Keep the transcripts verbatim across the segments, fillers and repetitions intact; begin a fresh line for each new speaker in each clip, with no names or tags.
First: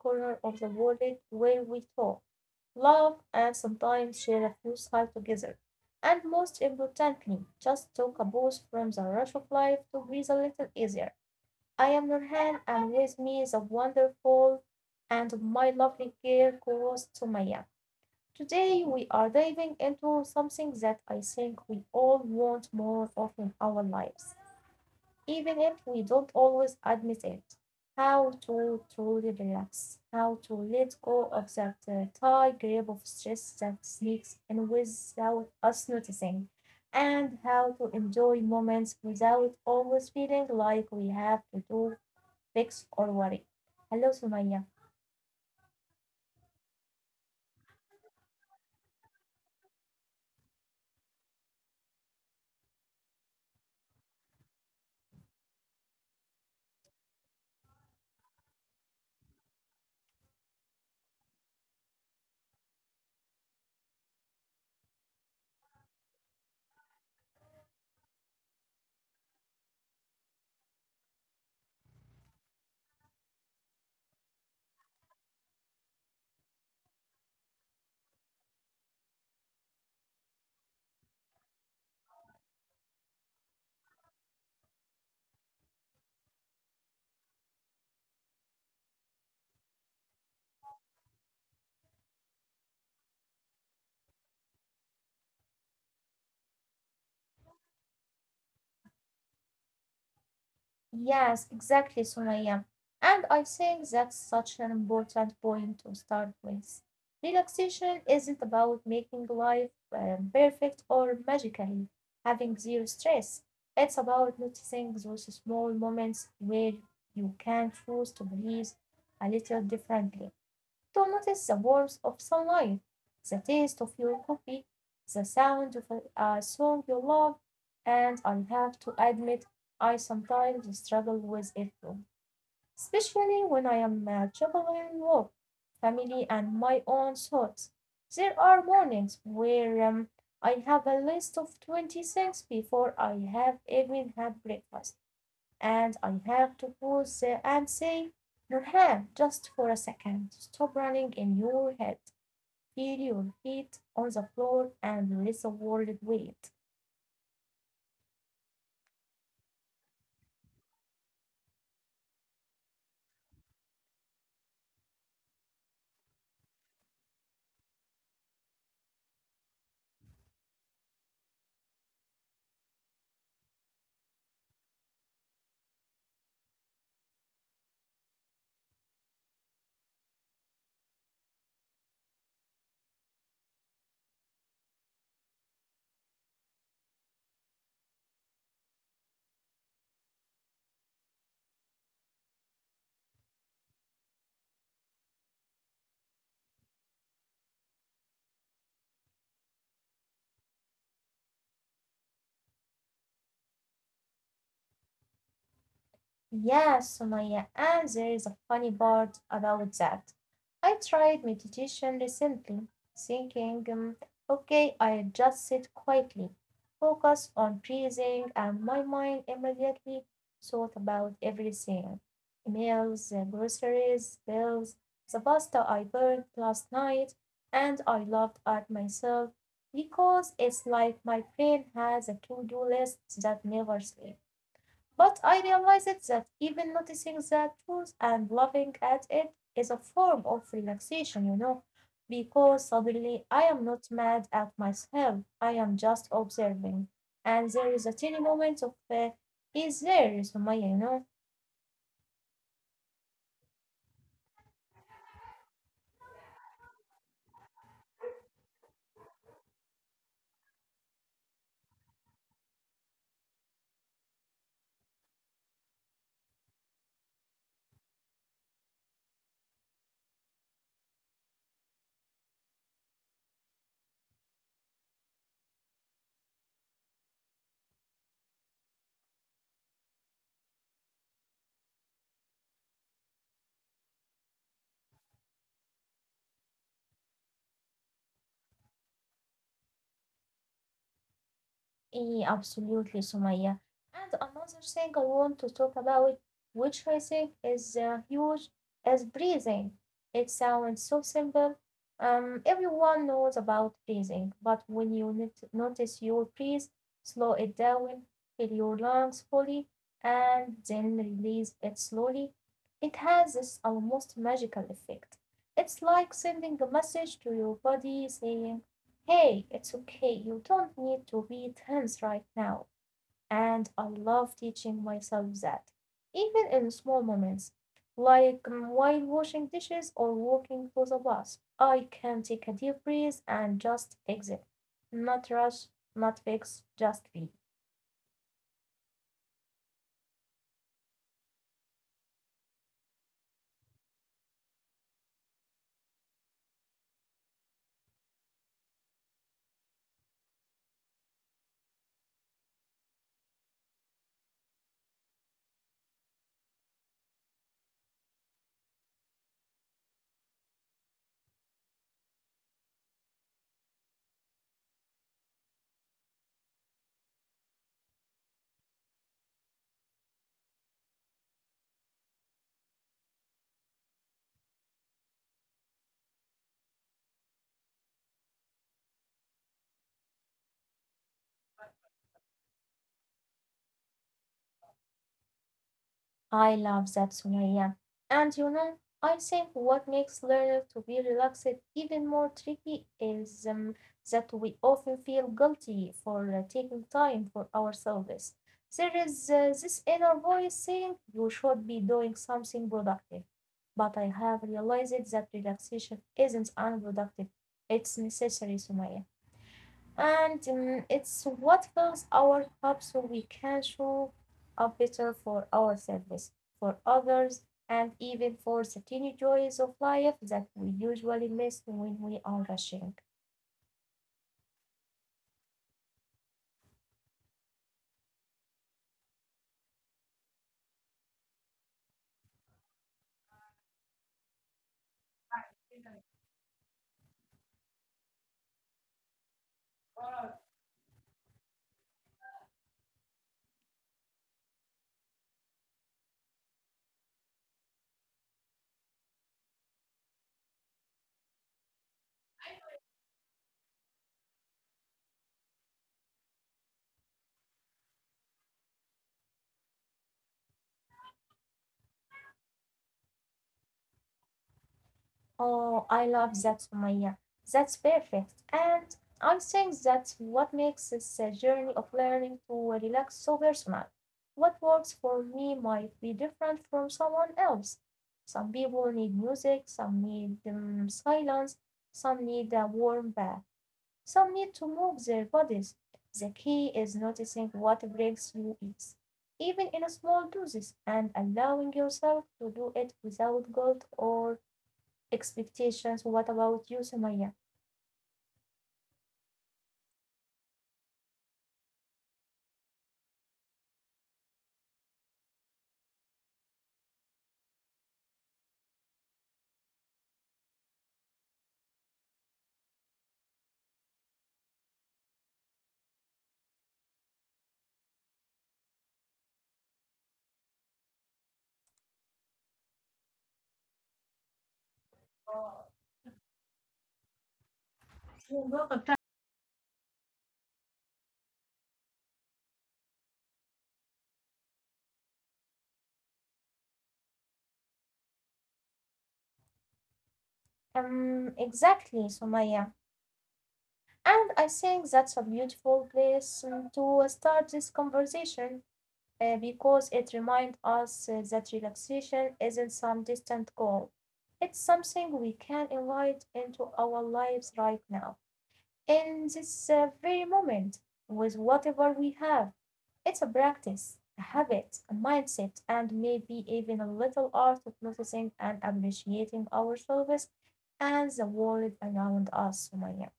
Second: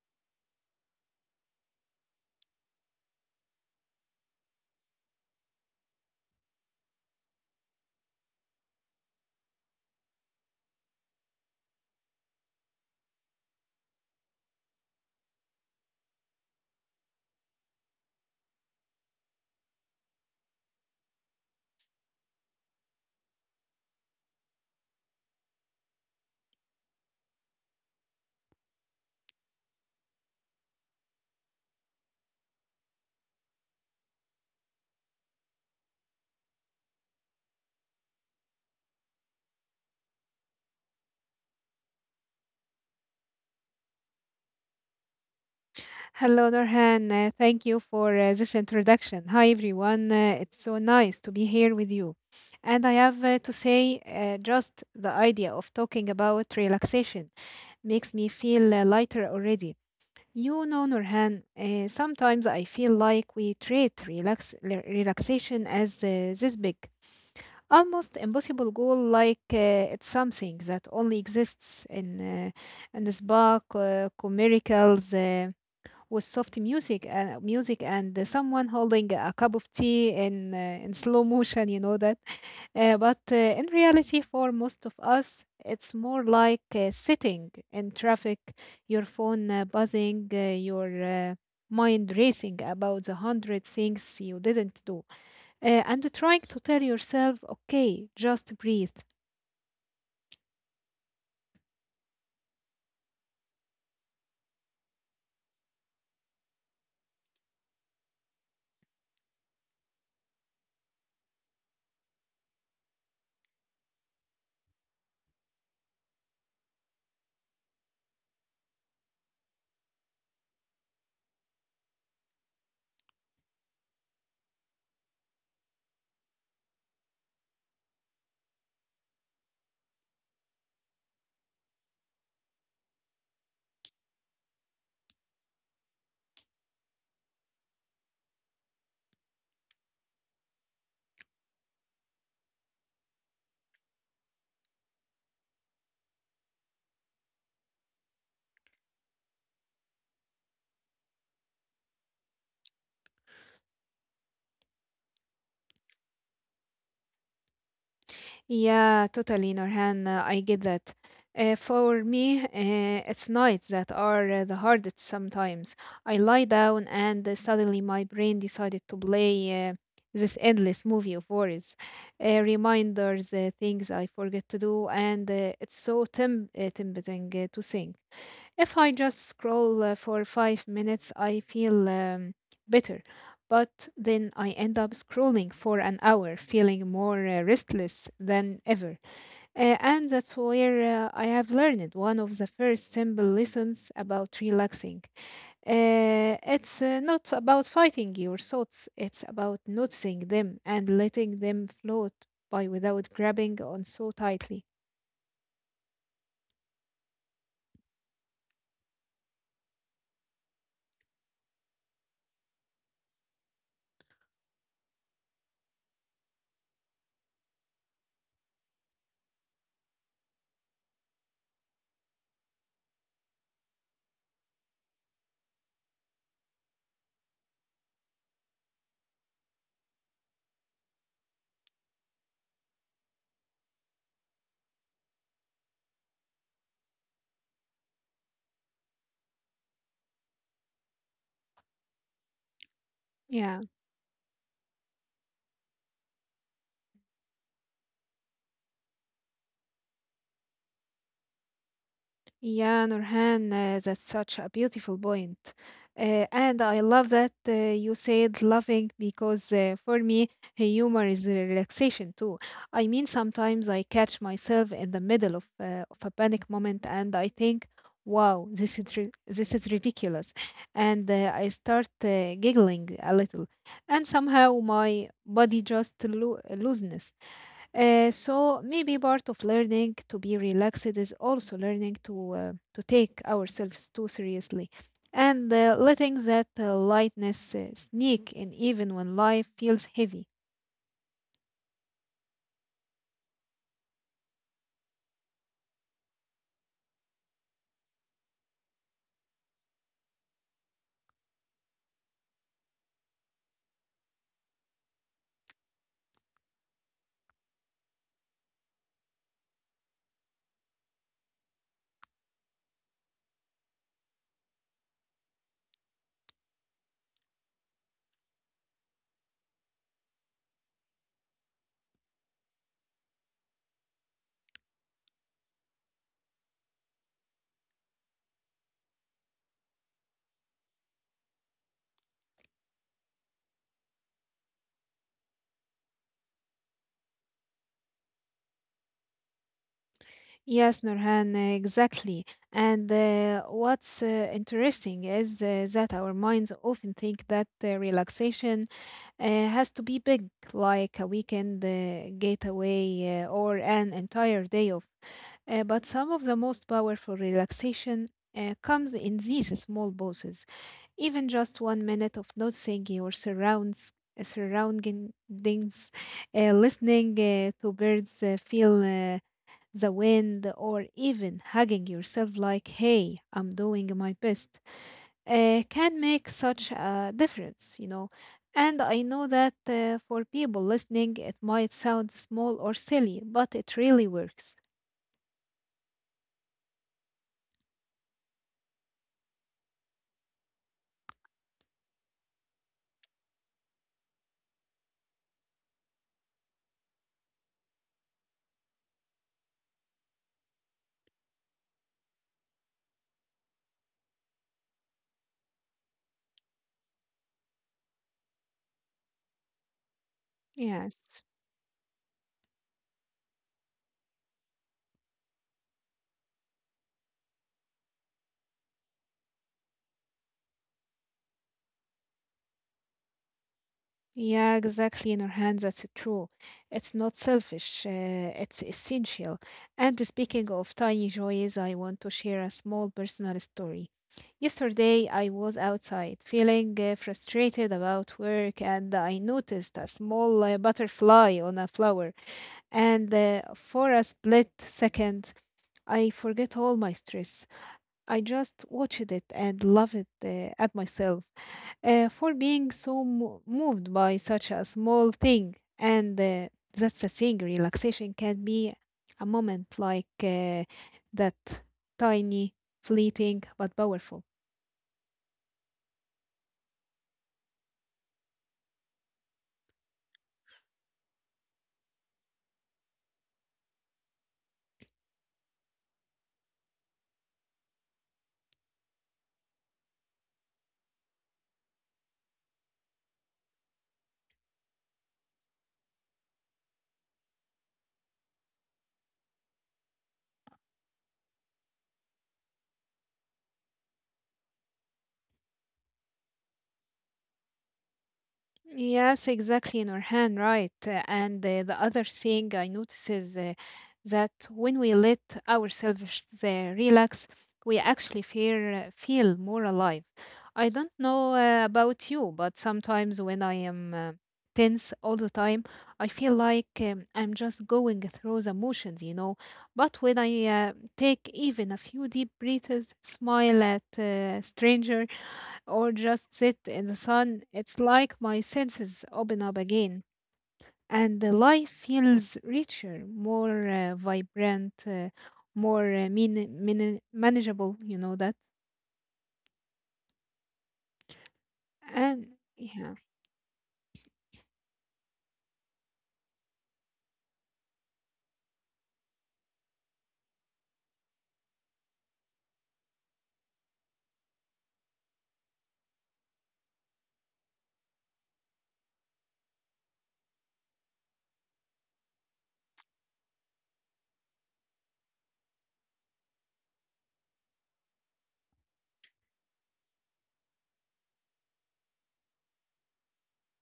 corner of the world where we talk, laugh, and sometimes share a few sights together. And most importantly, just take a about from the rush of life to breathe a little easier. I am Nurhan, and with me is a wonderful and my lovely girl co-host Sumaya. Today, we are diving into something that I think we all want more of in our lives even if we don't always admit it. How to truly relax, how to let go of that uh, tight grip of stress that sneaks in without us noticing, and how to enjoy moments without always feeling like we have to do, fix, or worry. Hello, Sumaya.
Hello, Norhan. Uh, thank you for uh, this introduction. Hi, everyone. Uh, it's so nice to be here with you. And I have uh, to say, uh, just the idea of talking about relaxation makes me feel uh, lighter already. You know, Norhan, uh, sometimes I feel like we treat relax le- relaxation as uh, this big, almost impossible goal, like uh, it's something that only exists in uh, in the spa, uh, miracles with soft music and music and uh, someone holding a cup of tea in uh, in slow motion, you know that. uh, but uh, in reality, for most of us, it's more like uh, sitting in traffic, your phone uh, buzzing, uh, your uh, mind racing about the hundred things you didn't do, uh, and trying to tell yourself, okay, just breathe.
Yes, exactly, Sumaya. And I think that's such an important point to start with. Relaxation isn't about making life um, perfect or magically having zero stress. It's about noticing those small moments where you can choose to breathe a little differently. To notice the warmth of sunlight, the taste of your coffee, the sound of a song you love, and I have to admit I sometimes struggle with it too, especially when I am uh, juggling work, family, and my own thoughts. There are mornings where um, I have a list of twenty things before I have even had breakfast. And I have to pause uh, and say, Nurhan, just for a second, stop running in your head, feel your feet on the floor, and let the world wait.
Yeah, totally, Norhan. uh, I get that. Uh, for me, uh, it's nights that are uh, the hardest sometimes. I lie down, and uh, suddenly my brain decided to play uh, this endless movie of worries, uh, reminders, uh, things I forget to do, and uh, it's so temp- uh, tempting uh, to think, if I just scroll uh, for five minutes, I feel um, better. But then I end up scrolling for an hour, feeling more uh, restless than ever. Uh, and that's where uh, I have learned one of the first simple lessons about relaxing. Uh, it's uh, not about fighting your thoughts, it's about noticing them and letting them float by without grabbing on so tightly.
Yeah, Sumaya, and there is a funny part about that. I tried meditation recently, thinking, um, okay, I just sit quietly, focus on breathing, and my mind immediately thought about everything emails, the groceries, bills, the pasta I burned last night, and I laughed at myself because it's like my brain has a to do list that never sleeps. But I realized that even noticing the truth and laughing at it is a form of relaxation, you know, because
Yeah.
suddenly I am not mad at myself, I am just observing, and there is a tiny moment of uh, ease there, Sumaya, you know.
Yeah, Nurhan, uh, that's such a beautiful point. Uh, and I love that uh, you said loving, because uh, for me, humor is a relaxation too. I mean, sometimes I catch myself in the middle of, uh, of a panic moment, and I think, wow, this is, ri- this is ridiculous. And uh, I start uh, giggling a little. And somehow my body just lo- loosens. Uh, so maybe part of learning to be relaxed is also learning to uh, to take ourselves too seriously and uh, letting that uh, lightness uh, sneak in even when life feels heavy.
Eh, Absolutely, Sumaya. And another thing I want to talk about, which I think is uh, huge, is breathing. It sounds so simple. Um, everyone knows about breathing, but when you nit- notice your breathe, slow it down, fill your lungs fully, and then release it slowly, it has this almost magical effect. It's like sending a message to your body saying, hey, it's okay. You don't need to be tense right now. And I love teaching myself that, even in small moments, like mm, while washing dishes or walking to the bus, I can take a deep breath and just exit. Not rush, not fix, just be.
Yes, Nurhan, uh, exactly. And uh, what's uh, interesting is uh, that our minds often think that uh, relaxation uh, has to be big, like a weekend uh, getaway uh, or an entire day off. Uh, but some of the most powerful relaxation uh, comes in these small pauses. Even just one minute of noticing your surrounds, uh, surroundings, uh, listening uh, to birds, uh, feel uh, the wind, or even hugging yourself like, hey, I'm doing my best, uh, can make such a difference, you know. And I know that uh, for people listening, it might sound small or silly, but it really works.
I love that, Sunaya. And you know, I think what makes learning to be relaxed even more tricky is um, that we often feel guilty for uh, taking time for ourselves. There is uh, this inner voice saying you should be doing something productive. But I have realized that relaxation isn't unproductive, it's necessary, Sumaya. And
Yes.
um, it's what fills our cup so we can show up better for ourselves, for others, and even for the tiny joys of life that we usually miss when we are rushing.
Yeah, exactly, Nurhan. That's true. It's not selfish, uh, it's essential. And speaking of tiny joys, I want to share a small personal story. Yesterday, I was outside feeling uh, frustrated about work, and I noticed a small uh, butterfly on a flower. And uh, for a split second, I forget all my stress. I just watched it and loved it uh, at myself uh, for being so mo- moved by such a small thing. And uh, that's the thing, relaxation can be a moment like uh, that, tiny, fleeting, but powerful.
Oh, I love that, Sumaya. That's perfect. And I think that's what makes this uh, journey of learning to relax so personal. What works for me might be different from someone else. Some people need music, some need um, silence, some need a warm bath, some need to move their bodies. The key is noticing what breaks you is, even in a small doses, and allowing yourself to do it without guilt or expectations. What about you, Sumaya?
Yes, exactly, Nurhan, right. Uh, And uh, the other thing I notice is uh, that when we let ourselves uh, relax, we actually feel, feel more alive. I don't know uh, about you, but sometimes when I am uh, tense all the time, I feel like um, I'm just going through the motions, you know. But when I uh, take even a few deep breaths, smile at uh, strangers, or just sit in the sun, it's like my senses open up again and the life feels richer, more uh, vibrant, uh, more uh, mean, mean, manageable, you know that.
Um,
And
exactly,
yeah.
Sumaya. And I think that's a beautiful place um, to start this conversation uh, because it reminds us uh, that relaxation isn't some distant goal. It's something we can invite into our lives right now, in this uh, very moment, with whatever we have. It's a practice, a habit, a mindset, and maybe even a little art of noticing and appreciating ourselves and the world around us, Sumaya.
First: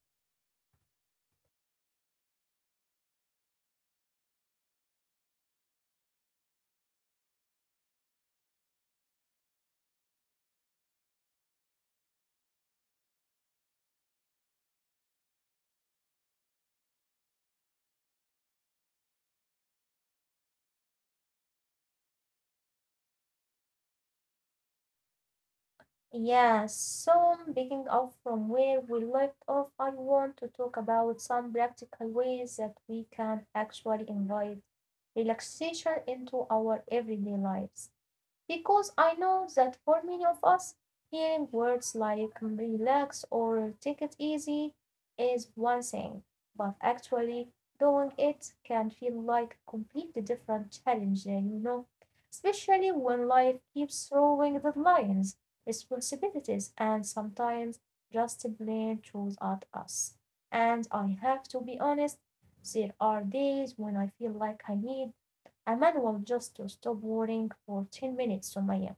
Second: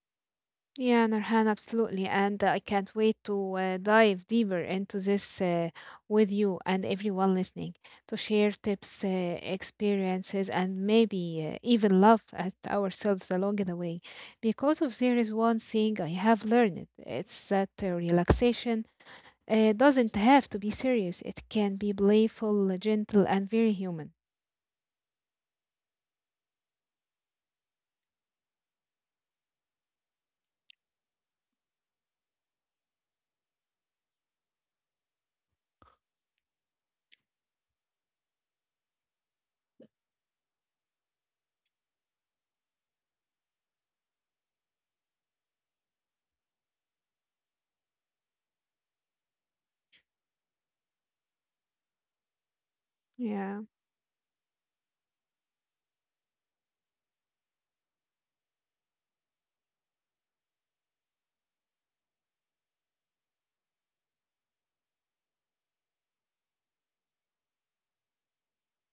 Yeah, Nurhan, absolutely. And uh, I can't wait to uh, dive deeper into this uh, with you and everyone listening, to share tips, uh, experiences, and maybe uh, even laugh at ourselves along the way. Because if there is one thing I have learned, it's that uh, relaxation uh, doesn't have to be serious, it can be playful, gentle, and very human.
Yeah, so picking up from where we left off, I want to talk about some practical ways that we can actually invite relaxation into our everyday lives. Because I know that for many of us, hearing words like relax or take it easy is one thing, but actually doing it can feel like a completely different challenge, you know, especially when life
Yeah.
keeps throwing deadlines, responsibilities, and sometimes just plain truth at us. And I have to be honest, there are days when I feel like I need a manual just to stop worrying for ten minutes, Sumaya.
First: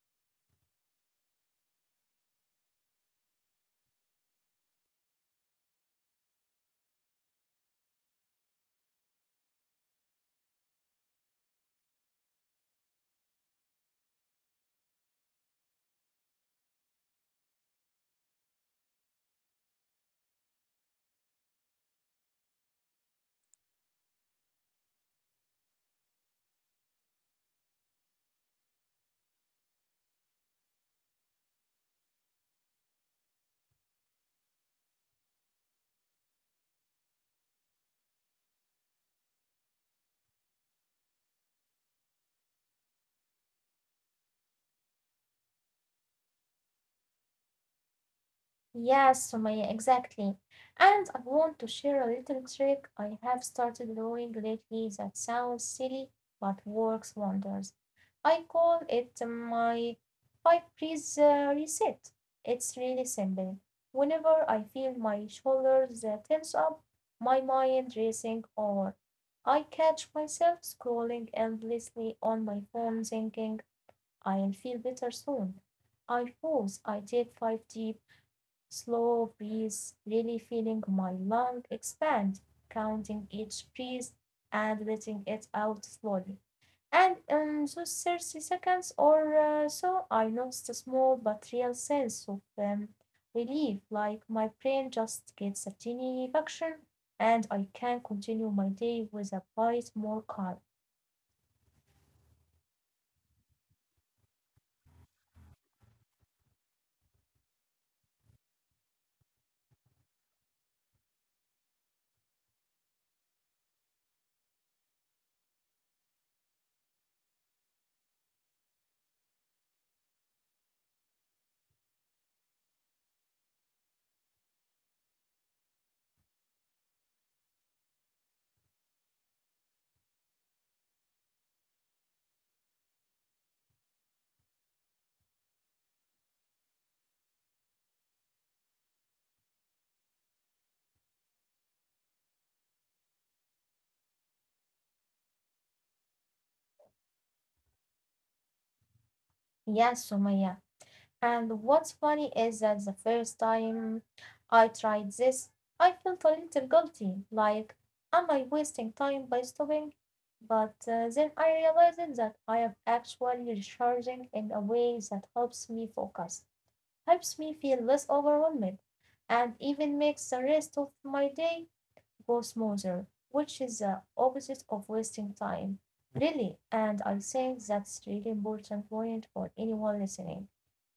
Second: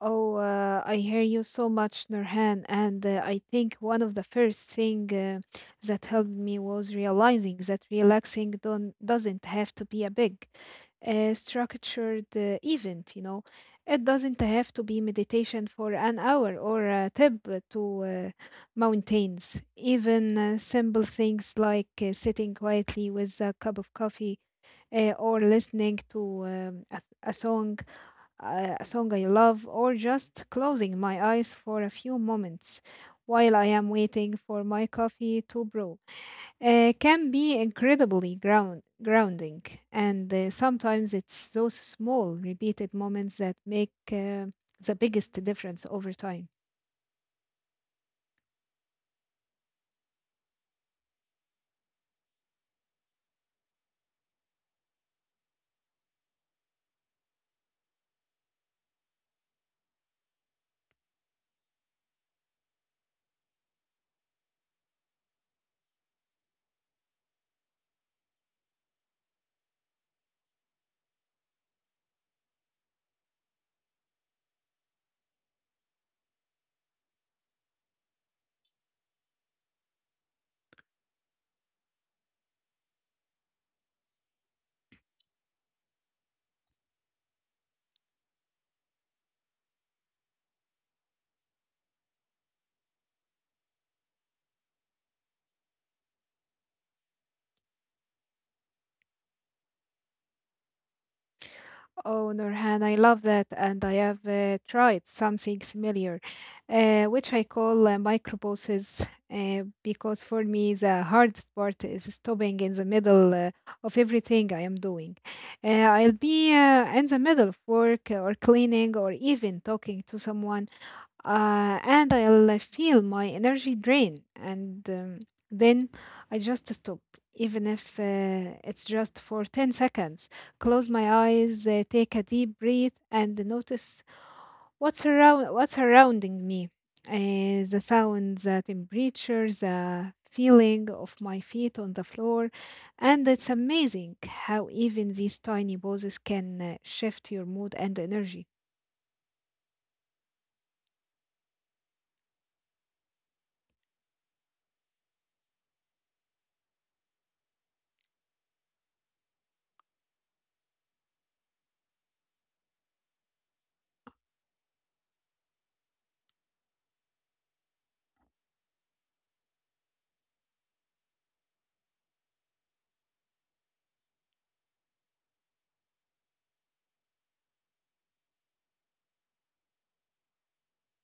Oh, uh, I hear you so much, Nurhan. And uh, I think one of the first thing uh, that helped me was realizing that relaxing don't, doesn't have to be a big, uh, structured uh, event, you know. It doesn't have to be meditation for an hour or a trip to uh, mountains. Even uh, simple things like uh, sitting quietly with a cup of coffee uh, or listening to um, a, a song a song I love, or just closing my eyes for a few moments while I am waiting for my coffee to brew, uh, can be incredibly ground grounding. And uh, sometimes it's those small, repeated moments that make uh, the biggest difference over time.
Yes, Sumaya, exactly. And I want to share a little trick I have started doing lately that sounds silly but works wonders. I call it my five breeze uh, reset. It's really simple. Whenever I feel my shoulders uh, tense up, my mind racing, or I catch myself scrolling endlessly on my phone thinking, I'll feel better soon. I pause. I take five deep, slow breaths, really feeling my lung expand, counting each breath and letting it out slowly. And um, so thirty seconds or uh, so, I noticed a small but real sense of um, relief, like my brain just gets a tiny function, and I can continue my day with a bit more calm.
Oh, Nurhan, I love that, and I have uh, tried something similar, uh, which I call uh, microposes, uh, because for me the hardest part is stopping in the middle uh, of everything I am doing. Uh, I'll be uh, in the middle of work or cleaning or even talking to someone, uh, and I'll feel my energy drain, and um, then I just stop, even if uh, it's just for ten seconds. Close my eyes, uh, take a deep breath, and notice what's around, what's surrounding me. Uh, the sounds, the temperature, the feeling of my feet on the floor, and it's amazing how even these tiny pauses can uh, shift your mood and energy.
Yes, Sumaya. And what's funny is that the first time I tried this, I felt a little guilty, like, am I wasting time by stopping? But uh, then I realized that I am actually recharging in a way that helps me focus, helps me feel less overwhelmed, and even makes the rest of my day go smoother, which is the opposite of wasting time, really, and I think that's really important point for anyone listening.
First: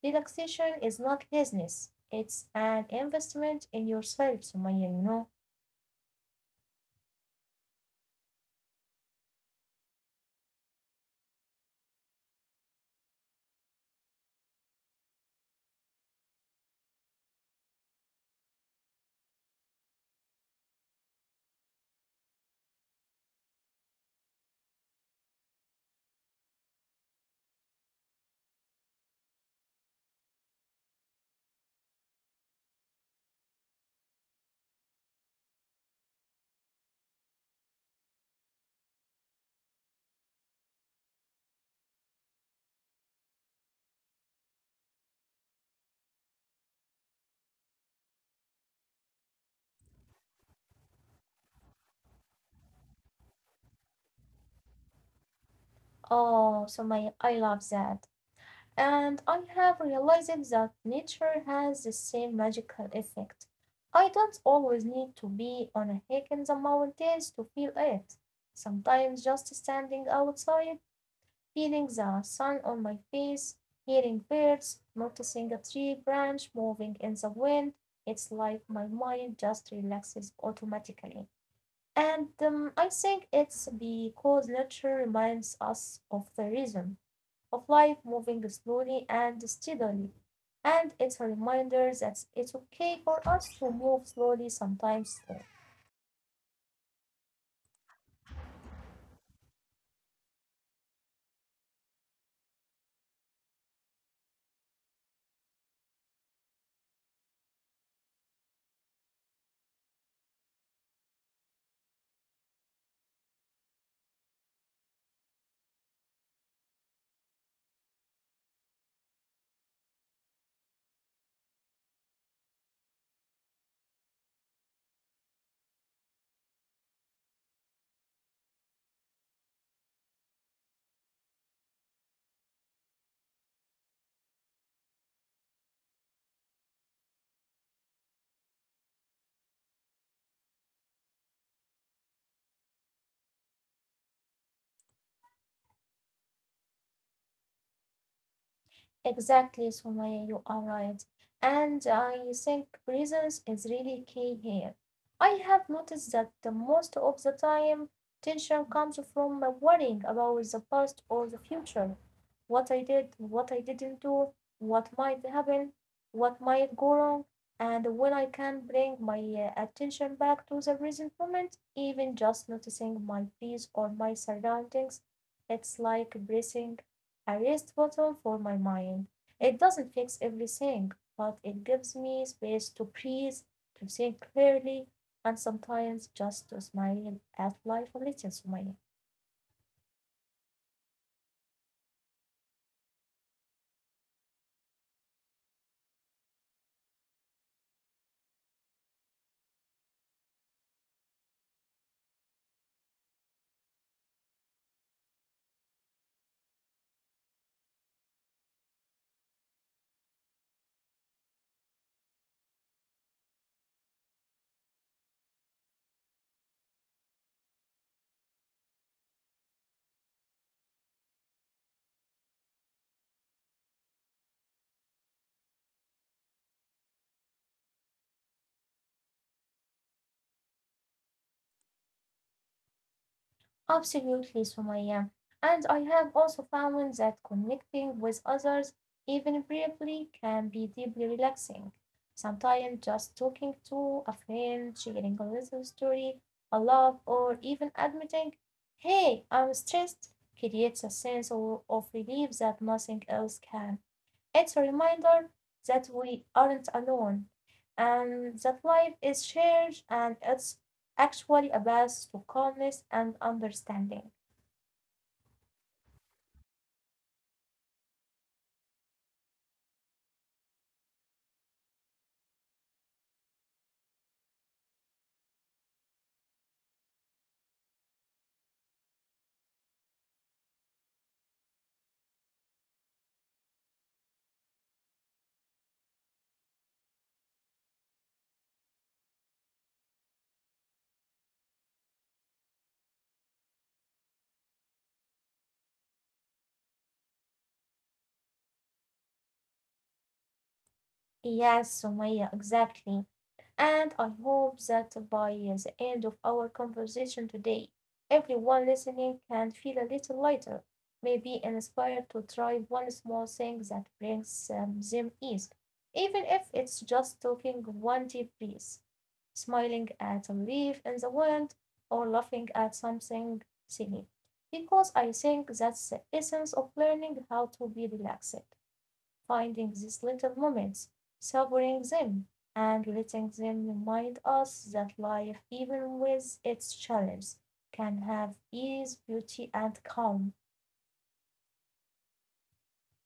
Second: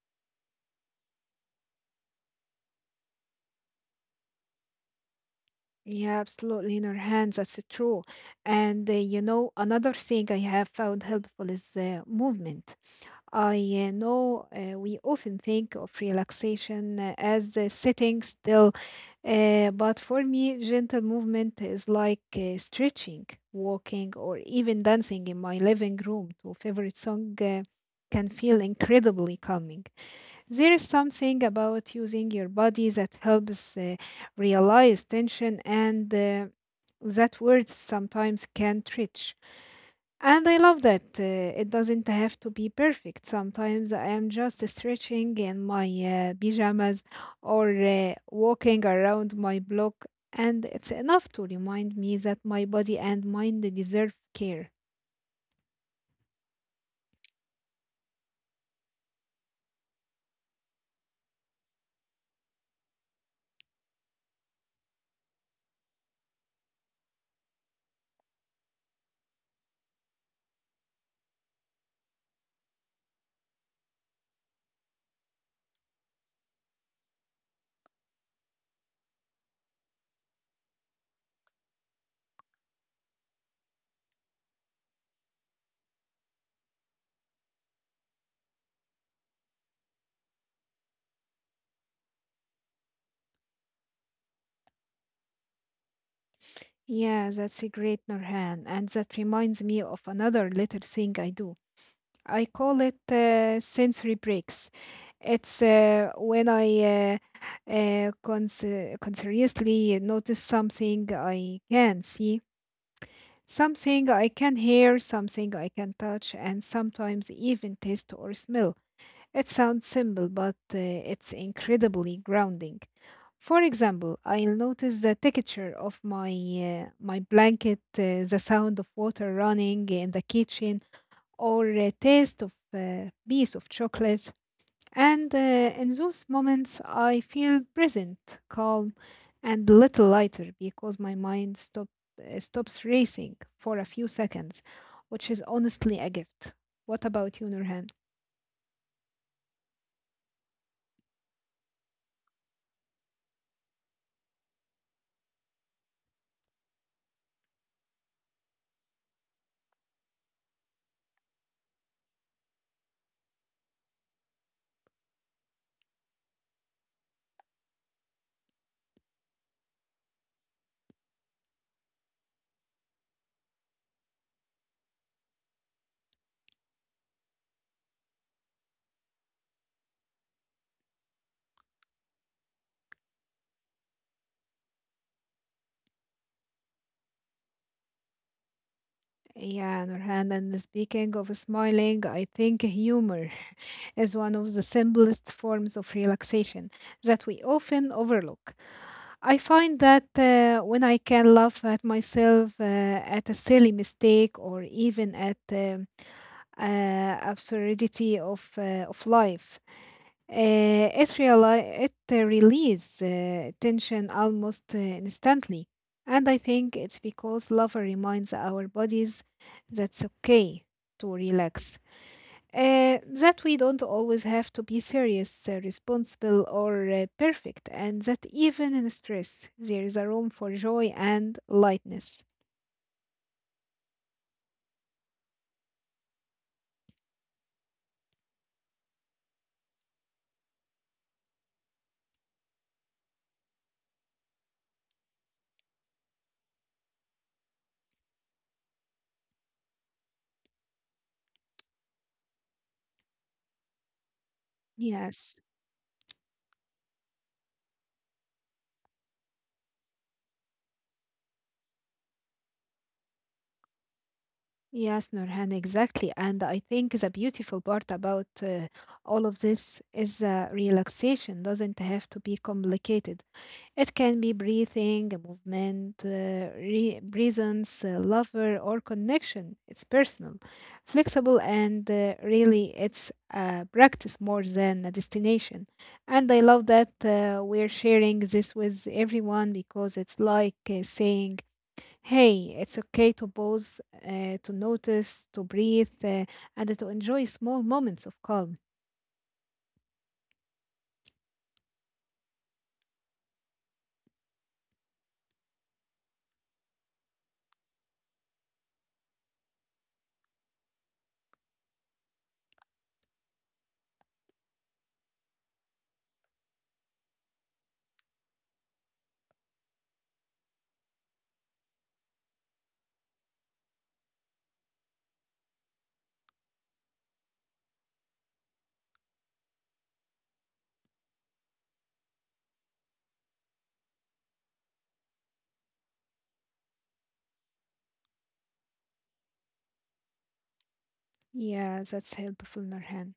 Relaxation is not business. It's an investment in yourself, Sumaya, you know.
Yeah, absolutely, in our hands, that's true. And uh, you know, another thing I have found helpful is uh, movement. I uh, know uh, we often think of relaxation uh, as uh, sitting still, uh, but for me, gentle movement is like uh, stretching, walking, or even dancing in my living room to favorite song uh, can feel incredibly calming. There is something about using your body that helps uh, realize tension and uh, that words sometimes can't reach. And I love that uh, it doesn't have to be perfect. Sometimes I am just stretching in my uh, pajamas or uh, walking around my block, and it's enough to remind me that my body and mind deserve care.
Oh, Sumaya, I love that. And I have realized that nature has the same magical effect. I don't always need to be on a hike in the mountains to feel it. Sometimes just standing outside feeling the sun on my face, hearing birds, noticing a tree branch moving in the wind. It's like my mind just relaxes automatically. And um, I think it's because nature reminds us of the rhythm of life moving slowly and steadily. And it's a reminder that it's okay for us to move slowly sometimes too.
Yeah, that's a great, Norhan, and that reminds me of another little thing I do. I call it uh, sensory breaks. It's uh, when I uh, uh, cons- consciously notice something I can see, something I can hear, something I can touch, and sometimes even taste or smell. It sounds simple, but uh, it's incredibly grounding. For example, I'll notice the texture of my uh, my blanket, uh, the sound of water running in the kitchen, or a taste of a piece of chocolate. And uh, in those moments, I feel present, calm, and a little lighter because my mind stop, uh, stops racing for a few seconds, which is honestly a gift. What about you, Nurhan?
Exactly, Sumaya, you are right. And I think presence is really key here. I have noticed that the most of the time tension comes from worrying about the past or the future. What I did, what I didn't do, what might happen, what might go wrong. And when I can bring my uh, attention back to the present moment, even just noticing my peace or my surroundings, it's like breathing a rest button for my mind. It doesn't fix everything, but it gives me space to breathe, to think clearly, and sometimes just to smile at life a little, smile.
Yeah, Nurhan, and speaking of smiling, I think humor is one of the simplest forms of relaxation that we often overlook. I find that uh, when I can laugh at myself, uh, at a silly mistake, or even at the uh, absurdity of, uh, of life, Uh, it, reali- it uh, releases uh, tension almost uh, instantly. And I think it's because love reminds our bodies that's okay to relax, uh, that we don't always have to be serious, uh, responsible, or uh, perfect, and that even in stress, there is a room for joy and lightness.
Absolutely, Sumaya. And I have also found that connecting with others, even briefly, can be deeply relaxing. Sometimes just talking to a friend, sharing a little story, a laugh, or even admitting, hey, I'm stressed, creates a sense of, of relief that nothing else can. It's a
Yes.
reminder that we aren't alone and that life is shared and it's actually a path to calmness and understanding.
Yes, Nurhan, exactly. And I think the beautiful part about uh, all of this is uh, relaxation doesn't have to be complicated. It can be breathing, movement, uh, re- presence, uh, lover, or connection. It's personal, flexible, and uh, really it's a practice more than a destination. And I love that uh, we're sharing this with everyone because it's like uh, saying, hey, it's okay to pause, uh, to notice, to breathe, uh, and to enjoy small moments of calm.
Yes, Sumaya, exactly. And I hope that by the end of our conversation today everyone listening can feel a little lighter, maybe inspired to try one small thing that brings um, them ease, even if it's just taking one deep breath, smiling at a leaf in the wind, or laughing at something silly. Because I think that's the essence of learning how to be relaxed. Finding these little moments, savoring them, and letting them remind us that life, even with its challenges, can have ease, beauty, and calm.
Yeah, that's helpful, Nurhan.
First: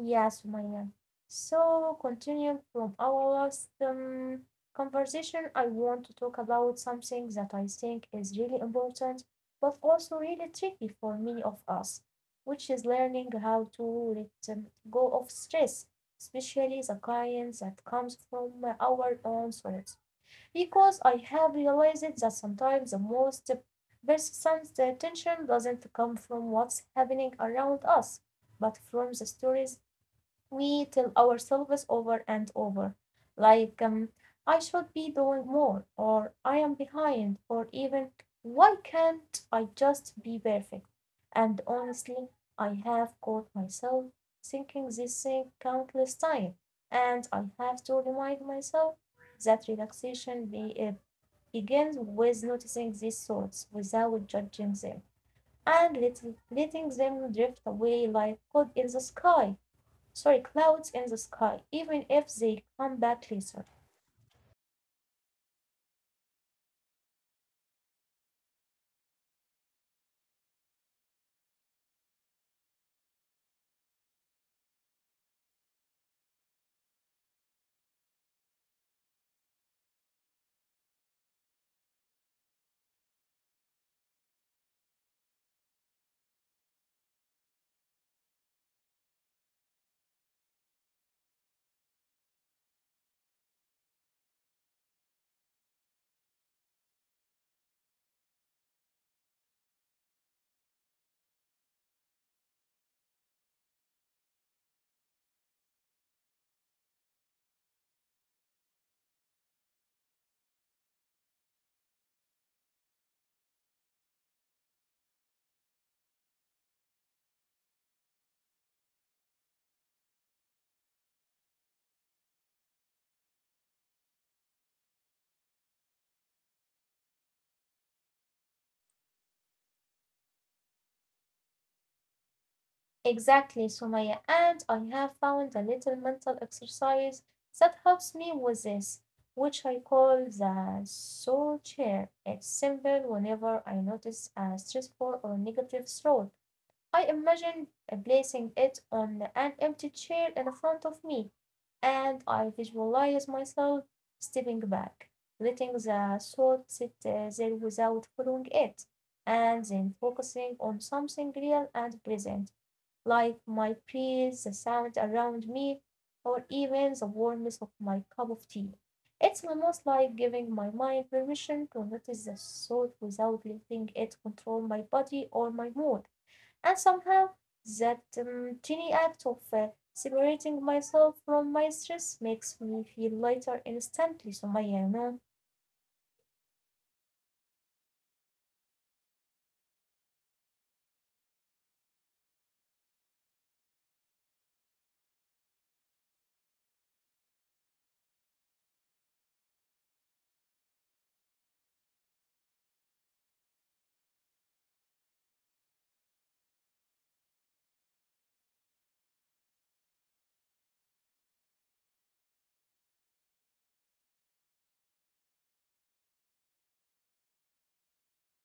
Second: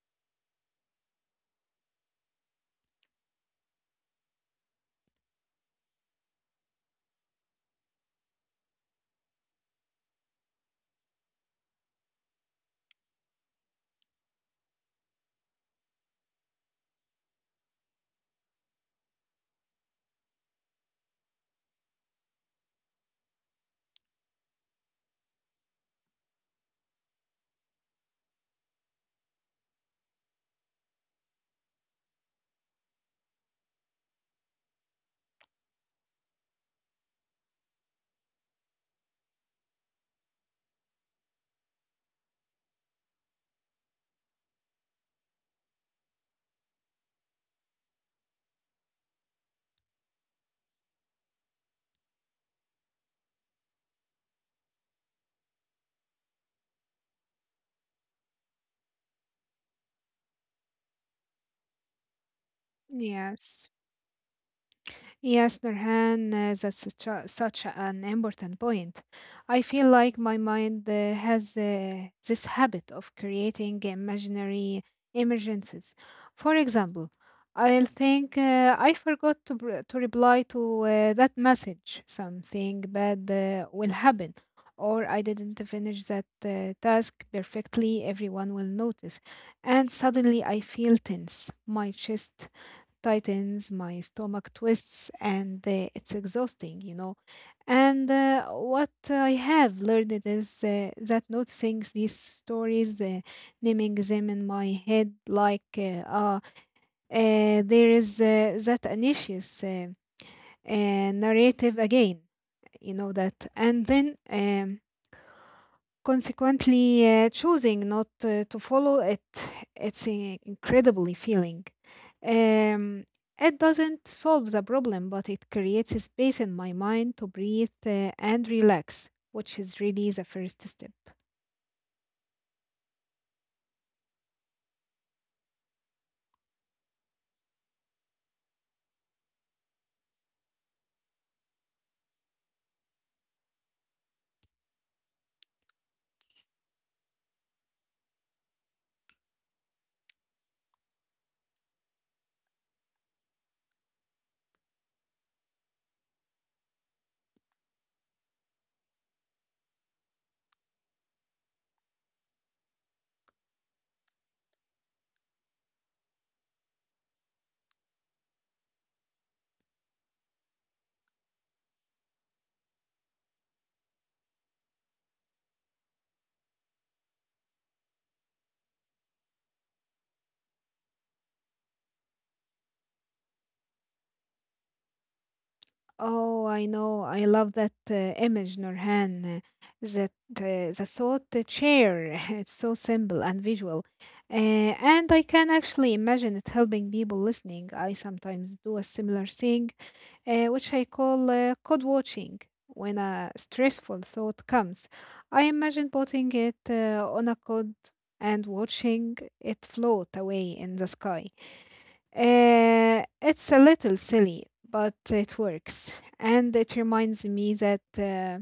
Yes, Maya. So, continuing from our last um, conversation, I want to talk about something that I think is really important, but also really tricky for many of us, which is learning how to let um, go of stress, especially the kind that comes from our own thoughts. Because I have realized that sometimes the most persistent tension doesn't come from what's happening around us, but from the stories we tell ourselves over and over, like, um, I should be doing more, or I am behind, or even, why can't I just be perfect? And honestly, I have caught myself thinking this thing countless times, and I have to remind myself that relaxation be, uh, begins with noticing these thoughts without judging them and let, letting them drift away like clouds in the sky sorry, clouds in the sky, even if they come back later.
Yes. Yes, Nurhan, uh, that's such, a, such an important point. I feel like my mind uh, has uh, this habit of creating imaginary emergencies. For example, I'll think uh, I forgot to, br- to reply to uh, that message, something bad uh, will happen, or I didn't finish that uh, task perfectly, everyone will notice. And suddenly I feel tense, my chest tightens, my stomach twists, and uh, it's exhausting, you know. And uh, what I have learned it is uh, that noticing these stories, uh, naming them in my head, like uh, uh, uh, there is uh, that anxious uh, uh, narrative again, you know that, and then. Um, Consequently, uh, choosing not uh, to follow it, it's uh, incredibly feeling. Um, it doesn't solve the problem, but it creates a space in my mind to breathe uh, and relax, which is really the first step.
Exactly, Sumaya, and I have found a little mental exercise that helps me with this, which I call the soul chair. It's simple whenever I notice a stressful or negative thought. I imagined placing it on an empty chair in front of me, and I visualized myself stepping back, letting the thought sit uh, there without following it, and then focusing on something real and present, like my breath, the sound around me, or even the warmth of my cup of tea. It's almost like giving my mind permission to notice the thought without letting it control my body or my mood. And somehow that um, tiny act of uh, separating myself from my stress makes me feel lighter instantly, Sumaya, you know?
Oh, I know. I love that uh, image, Nurhan. uh, That uh, The thought chair. It's so simple and visual, uh, and I can actually imagine it helping people listening. I sometimes do a similar thing, uh, which I call uh, code watching. When a stressful thought comes, I imagine putting it uh, on a code and watching it float away in the sky. Uh, it's a little silly, but it works. And it reminds me that uh,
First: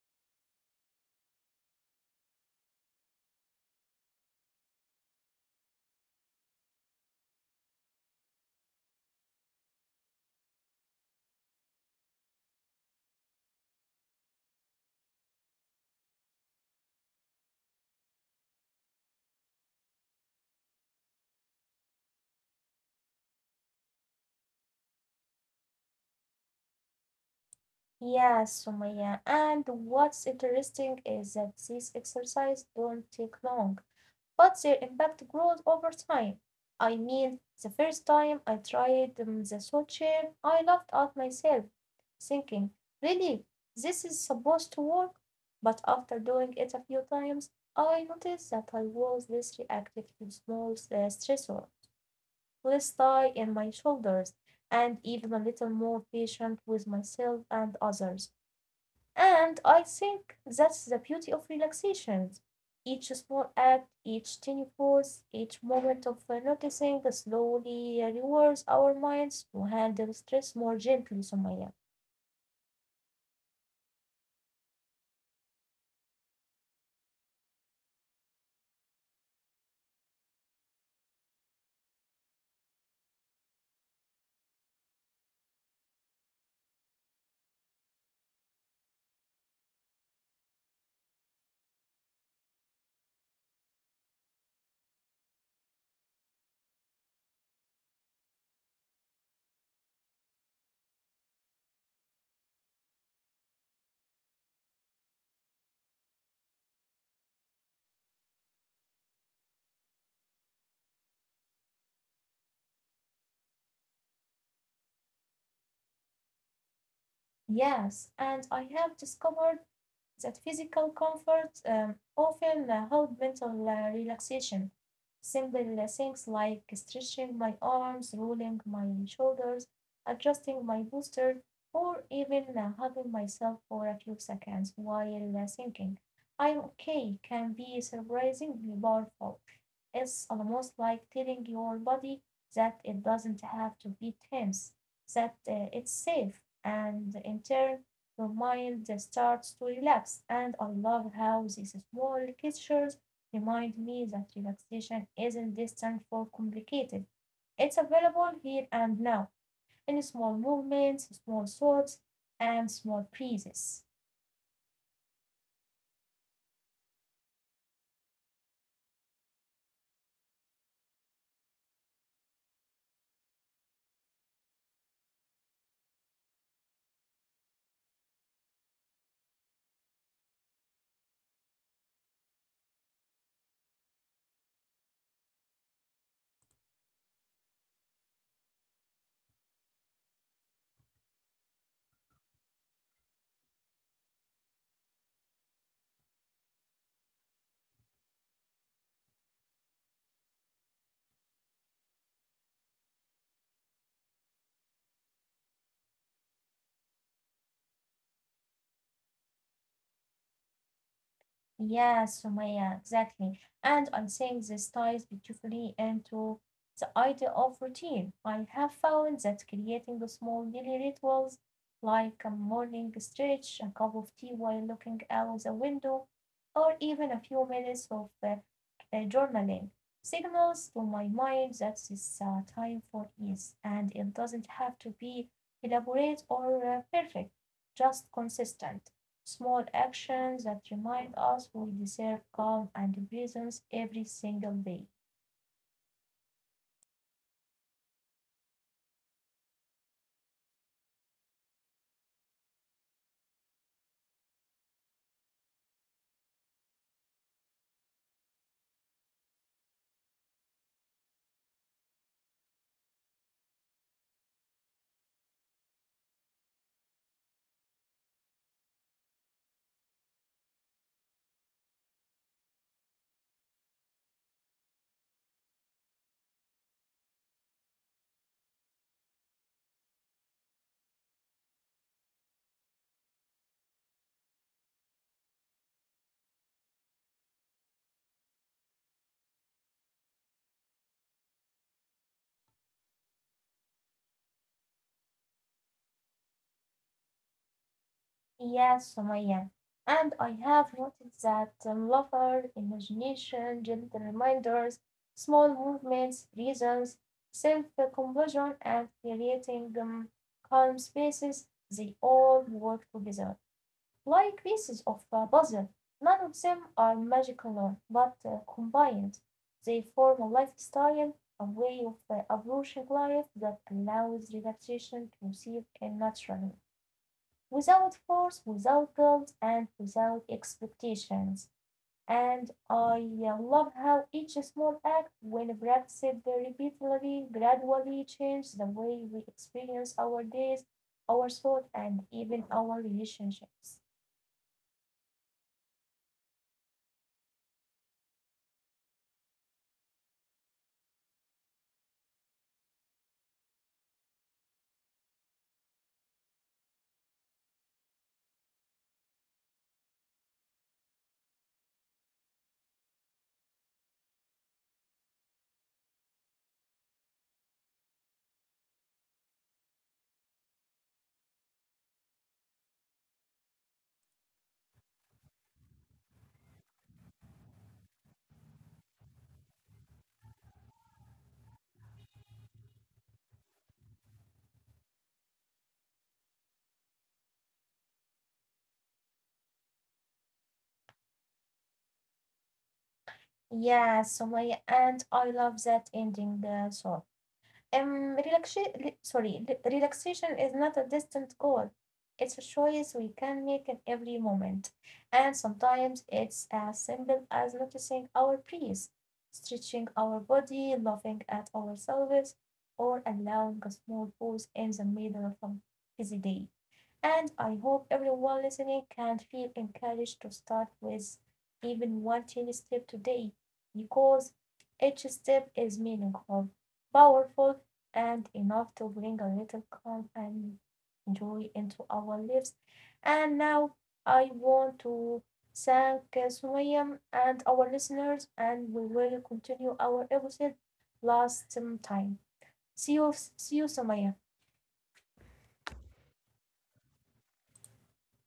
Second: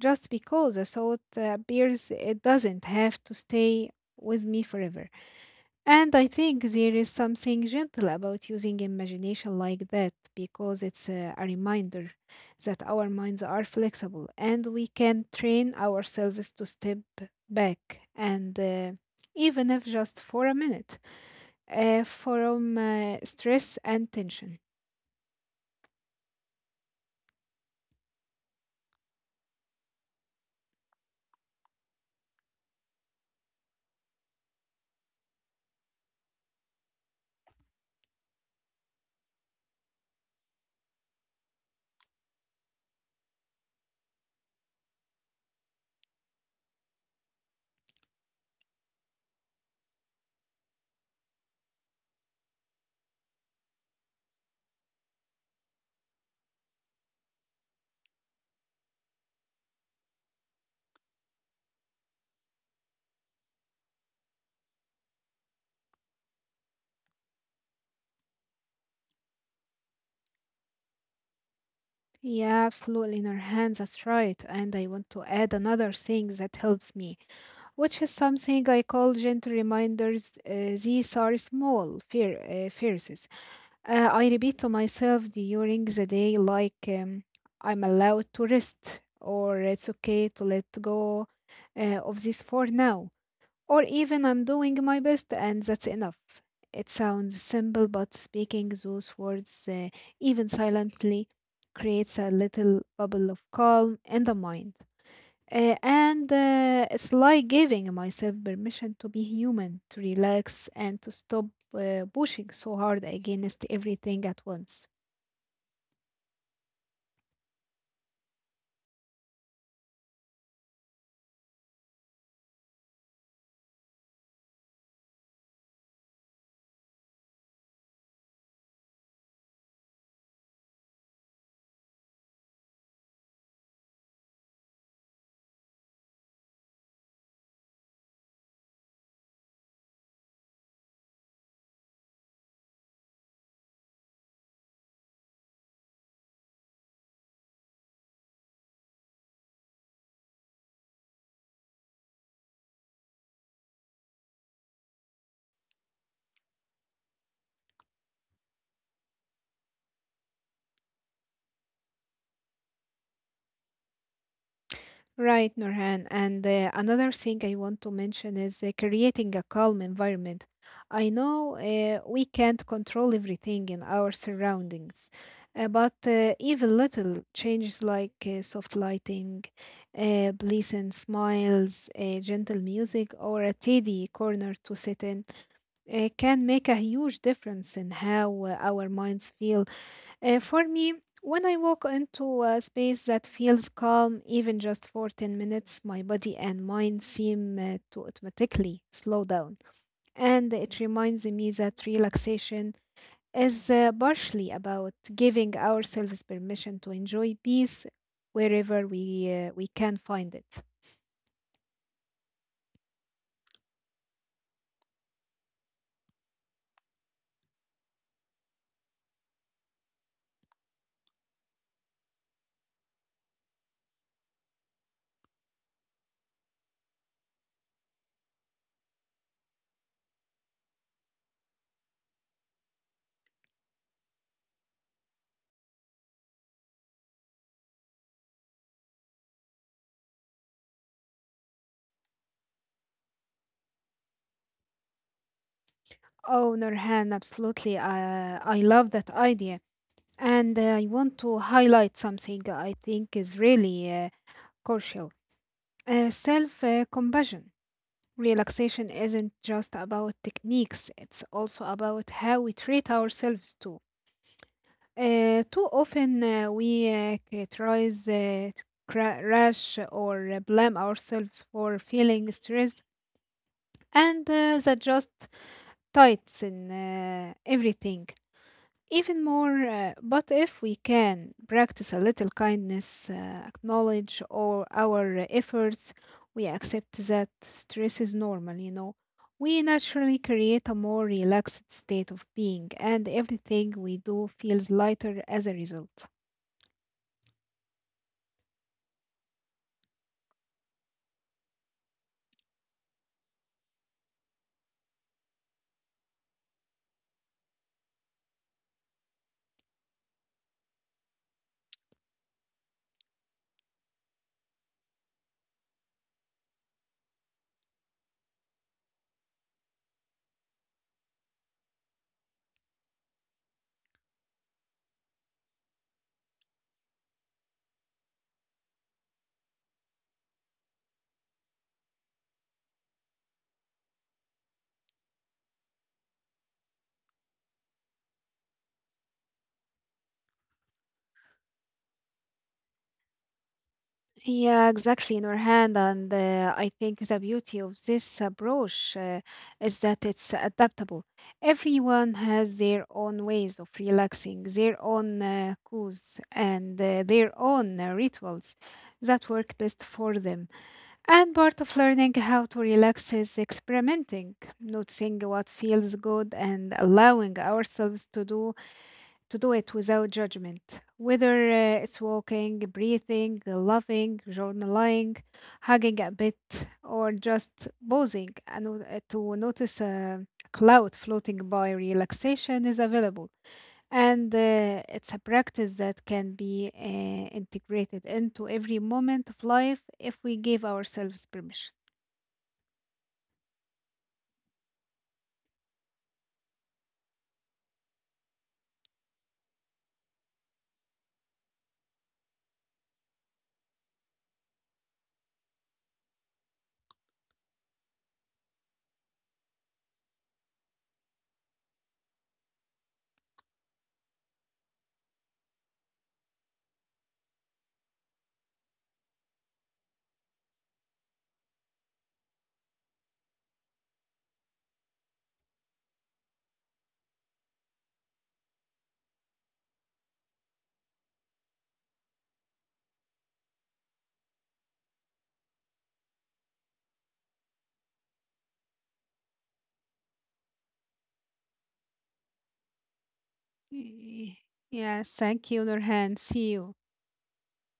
just because a thought uh, appears, it doesn't have to stay with me forever. And I think there is something gentle about using imagination like that because it's uh, a reminder that our minds are flexible and we can train ourselves to step back and uh, even if just for a minute uh, from uh, stress and tension.
Yeah, Sumaya. And what's interesting is that these exercises don't take long. But their impact grows over time. I mean, the first time I tried um, the sawchair I laughed at myself, thinking, really, this is supposed to work? But after doing it a few times, I noticed that I was less reactive to small uh, stressors, less tight in my shoulders, and even a little more patient with myself and others. And I think that's the beauty of relaxation. Each small act, each tiny pause, each moment of uh, noticing slowly rewards our minds to handle stress more gently, Sumaya.
Yeah, absolutely, in our hands. That's right. And I want to add another thing that helps me, which is something I call gentle reminders. Uh, these are small fear, uh, phrases. Uh, I repeat to myself during the day, like um, I'm allowed to rest, or it's okay to let go uh, of this for now. Or even I'm doing my best and that's enough. It sounds simple, but speaking those words, uh, even silently, creates a little bubble of calm in the mind. Uh, and uh, It's like giving myself permission to be human, to relax, and to stop uh, pushing so hard against everything at once.
Yes, and I have discovered that physical comfort um, often uh, help mental uh, relaxation. Simple uh, things like stretching my arms, rolling my shoulders, adjusting my posture, or even uh, hugging myself for a few seconds while uh, thinking, I'm okay, can be surprisingly powerful. It's almost like telling your body that it doesn't have to be tense, that uh, it's safe, and in turn, your mind just starts to relax, and I love how these small gestures remind me that relaxation isn't distant or complicated. It's available here and now in small movements, small thoughts, and small breezes.
Right, Nurhan. And uh, another thing I want to mention is uh, creating a calm environment. I know uh, we can't control everything in our surroundings, uh, but uh, even little changes like uh, soft lighting, uh, pleasant smiles, uh, gentle music, or a tidy corner to sit in uh, can make a huge difference in how uh, our minds feel uh, for me, when I walk into a space that feels calm, even just for ten minutes, my body and mind seem uh, to automatically slow down. And it reminds me that relaxation is uh, partially about giving ourselves permission to enjoy peace wherever we, uh, we can find it.
Yeah, Sumaya, exactly. And I think this ties beautifully into the idea of routine. I have found that creating the small daily rituals, like a morning stretch, a cup of tea while looking out the window, or even a few minutes of uh, uh, journaling, signals to my mind that it's uh, time for ease. And it doesn't have to be elaborate or uh, perfect, just consistent small actions that remind us we deserve calm and presence every single day.
Oh, Nurhan, absolutely. Uh, I love that idea. And uh, I want to highlight something I think is really uh, crucial, uh, self uh, compassion. Relaxation isn't just about techniques, it's also about how we treat ourselves too. Uh, too often uh, we uh, criticize, uh, cra- rush, or uh, blame ourselves for feeling stressed, and uh, that just tightens uh, everything. Even more, uh, but if we can practice a little kindness, uh, acknowledge all our uh, efforts, we accept that stress is normal, you know. We naturally create a more relaxed state of being, and everything we do feels lighter as a result.
Yes, Sumaya. And I have noted that um, laughter, imagination, gentle reminders, small movements, reasons, self-compassion, and creating um, calm spaces, they all work together. Like pieces of a puzzle, none of them are magical, but uh, combined they form a lifestyle, a way of uh, approaching life that allows relaxation to seep in naturally, without force, without guilt, and without expectations. And I uh, love how each small act, when practiced repeatedly, gradually changes the way we experience our days, our thoughts, and even our relationships.
Yeah, exactly, Nurhan. And uh, I think the beauty of this approach uh, is that it's adaptable. Everyone has their own ways of relaxing, their own uh, cues, and uh, their own uh, rituals that work best for them. And part of learning how to relax is experimenting, noticing what feels good, and allowing ourselves to do to do it without judgment, whether uh, it's walking, breathing, loving, journaling, hugging a bit, or just pausing and w- uh, to notice a cloud floating by. Relaxation is available, and uh, it's a practice that can be uh, integrated into every moment of life if we give ourselves permission.
Yeah, Sumaya, and I love that ending uh, song. Um, relaxation, sorry, re- Relaxation is not a distant goal. It's a choice we can make in every moment, and sometimes it's as simple as noticing our breath, stretching our body, laughing at ourselves, or allowing a small pause in the middle of a busy day. And I hope everyone listening can feel encouraged to start with even one tiny step today because each step is meaningful, powerful, and enough to bring a little calm and joy into our lives. And now I want to thank Sumaya and our listeners, and we will continue our episode last um, time. See you, see you, Sumaya.
Y- Yes, thank you, Nurhan. See you.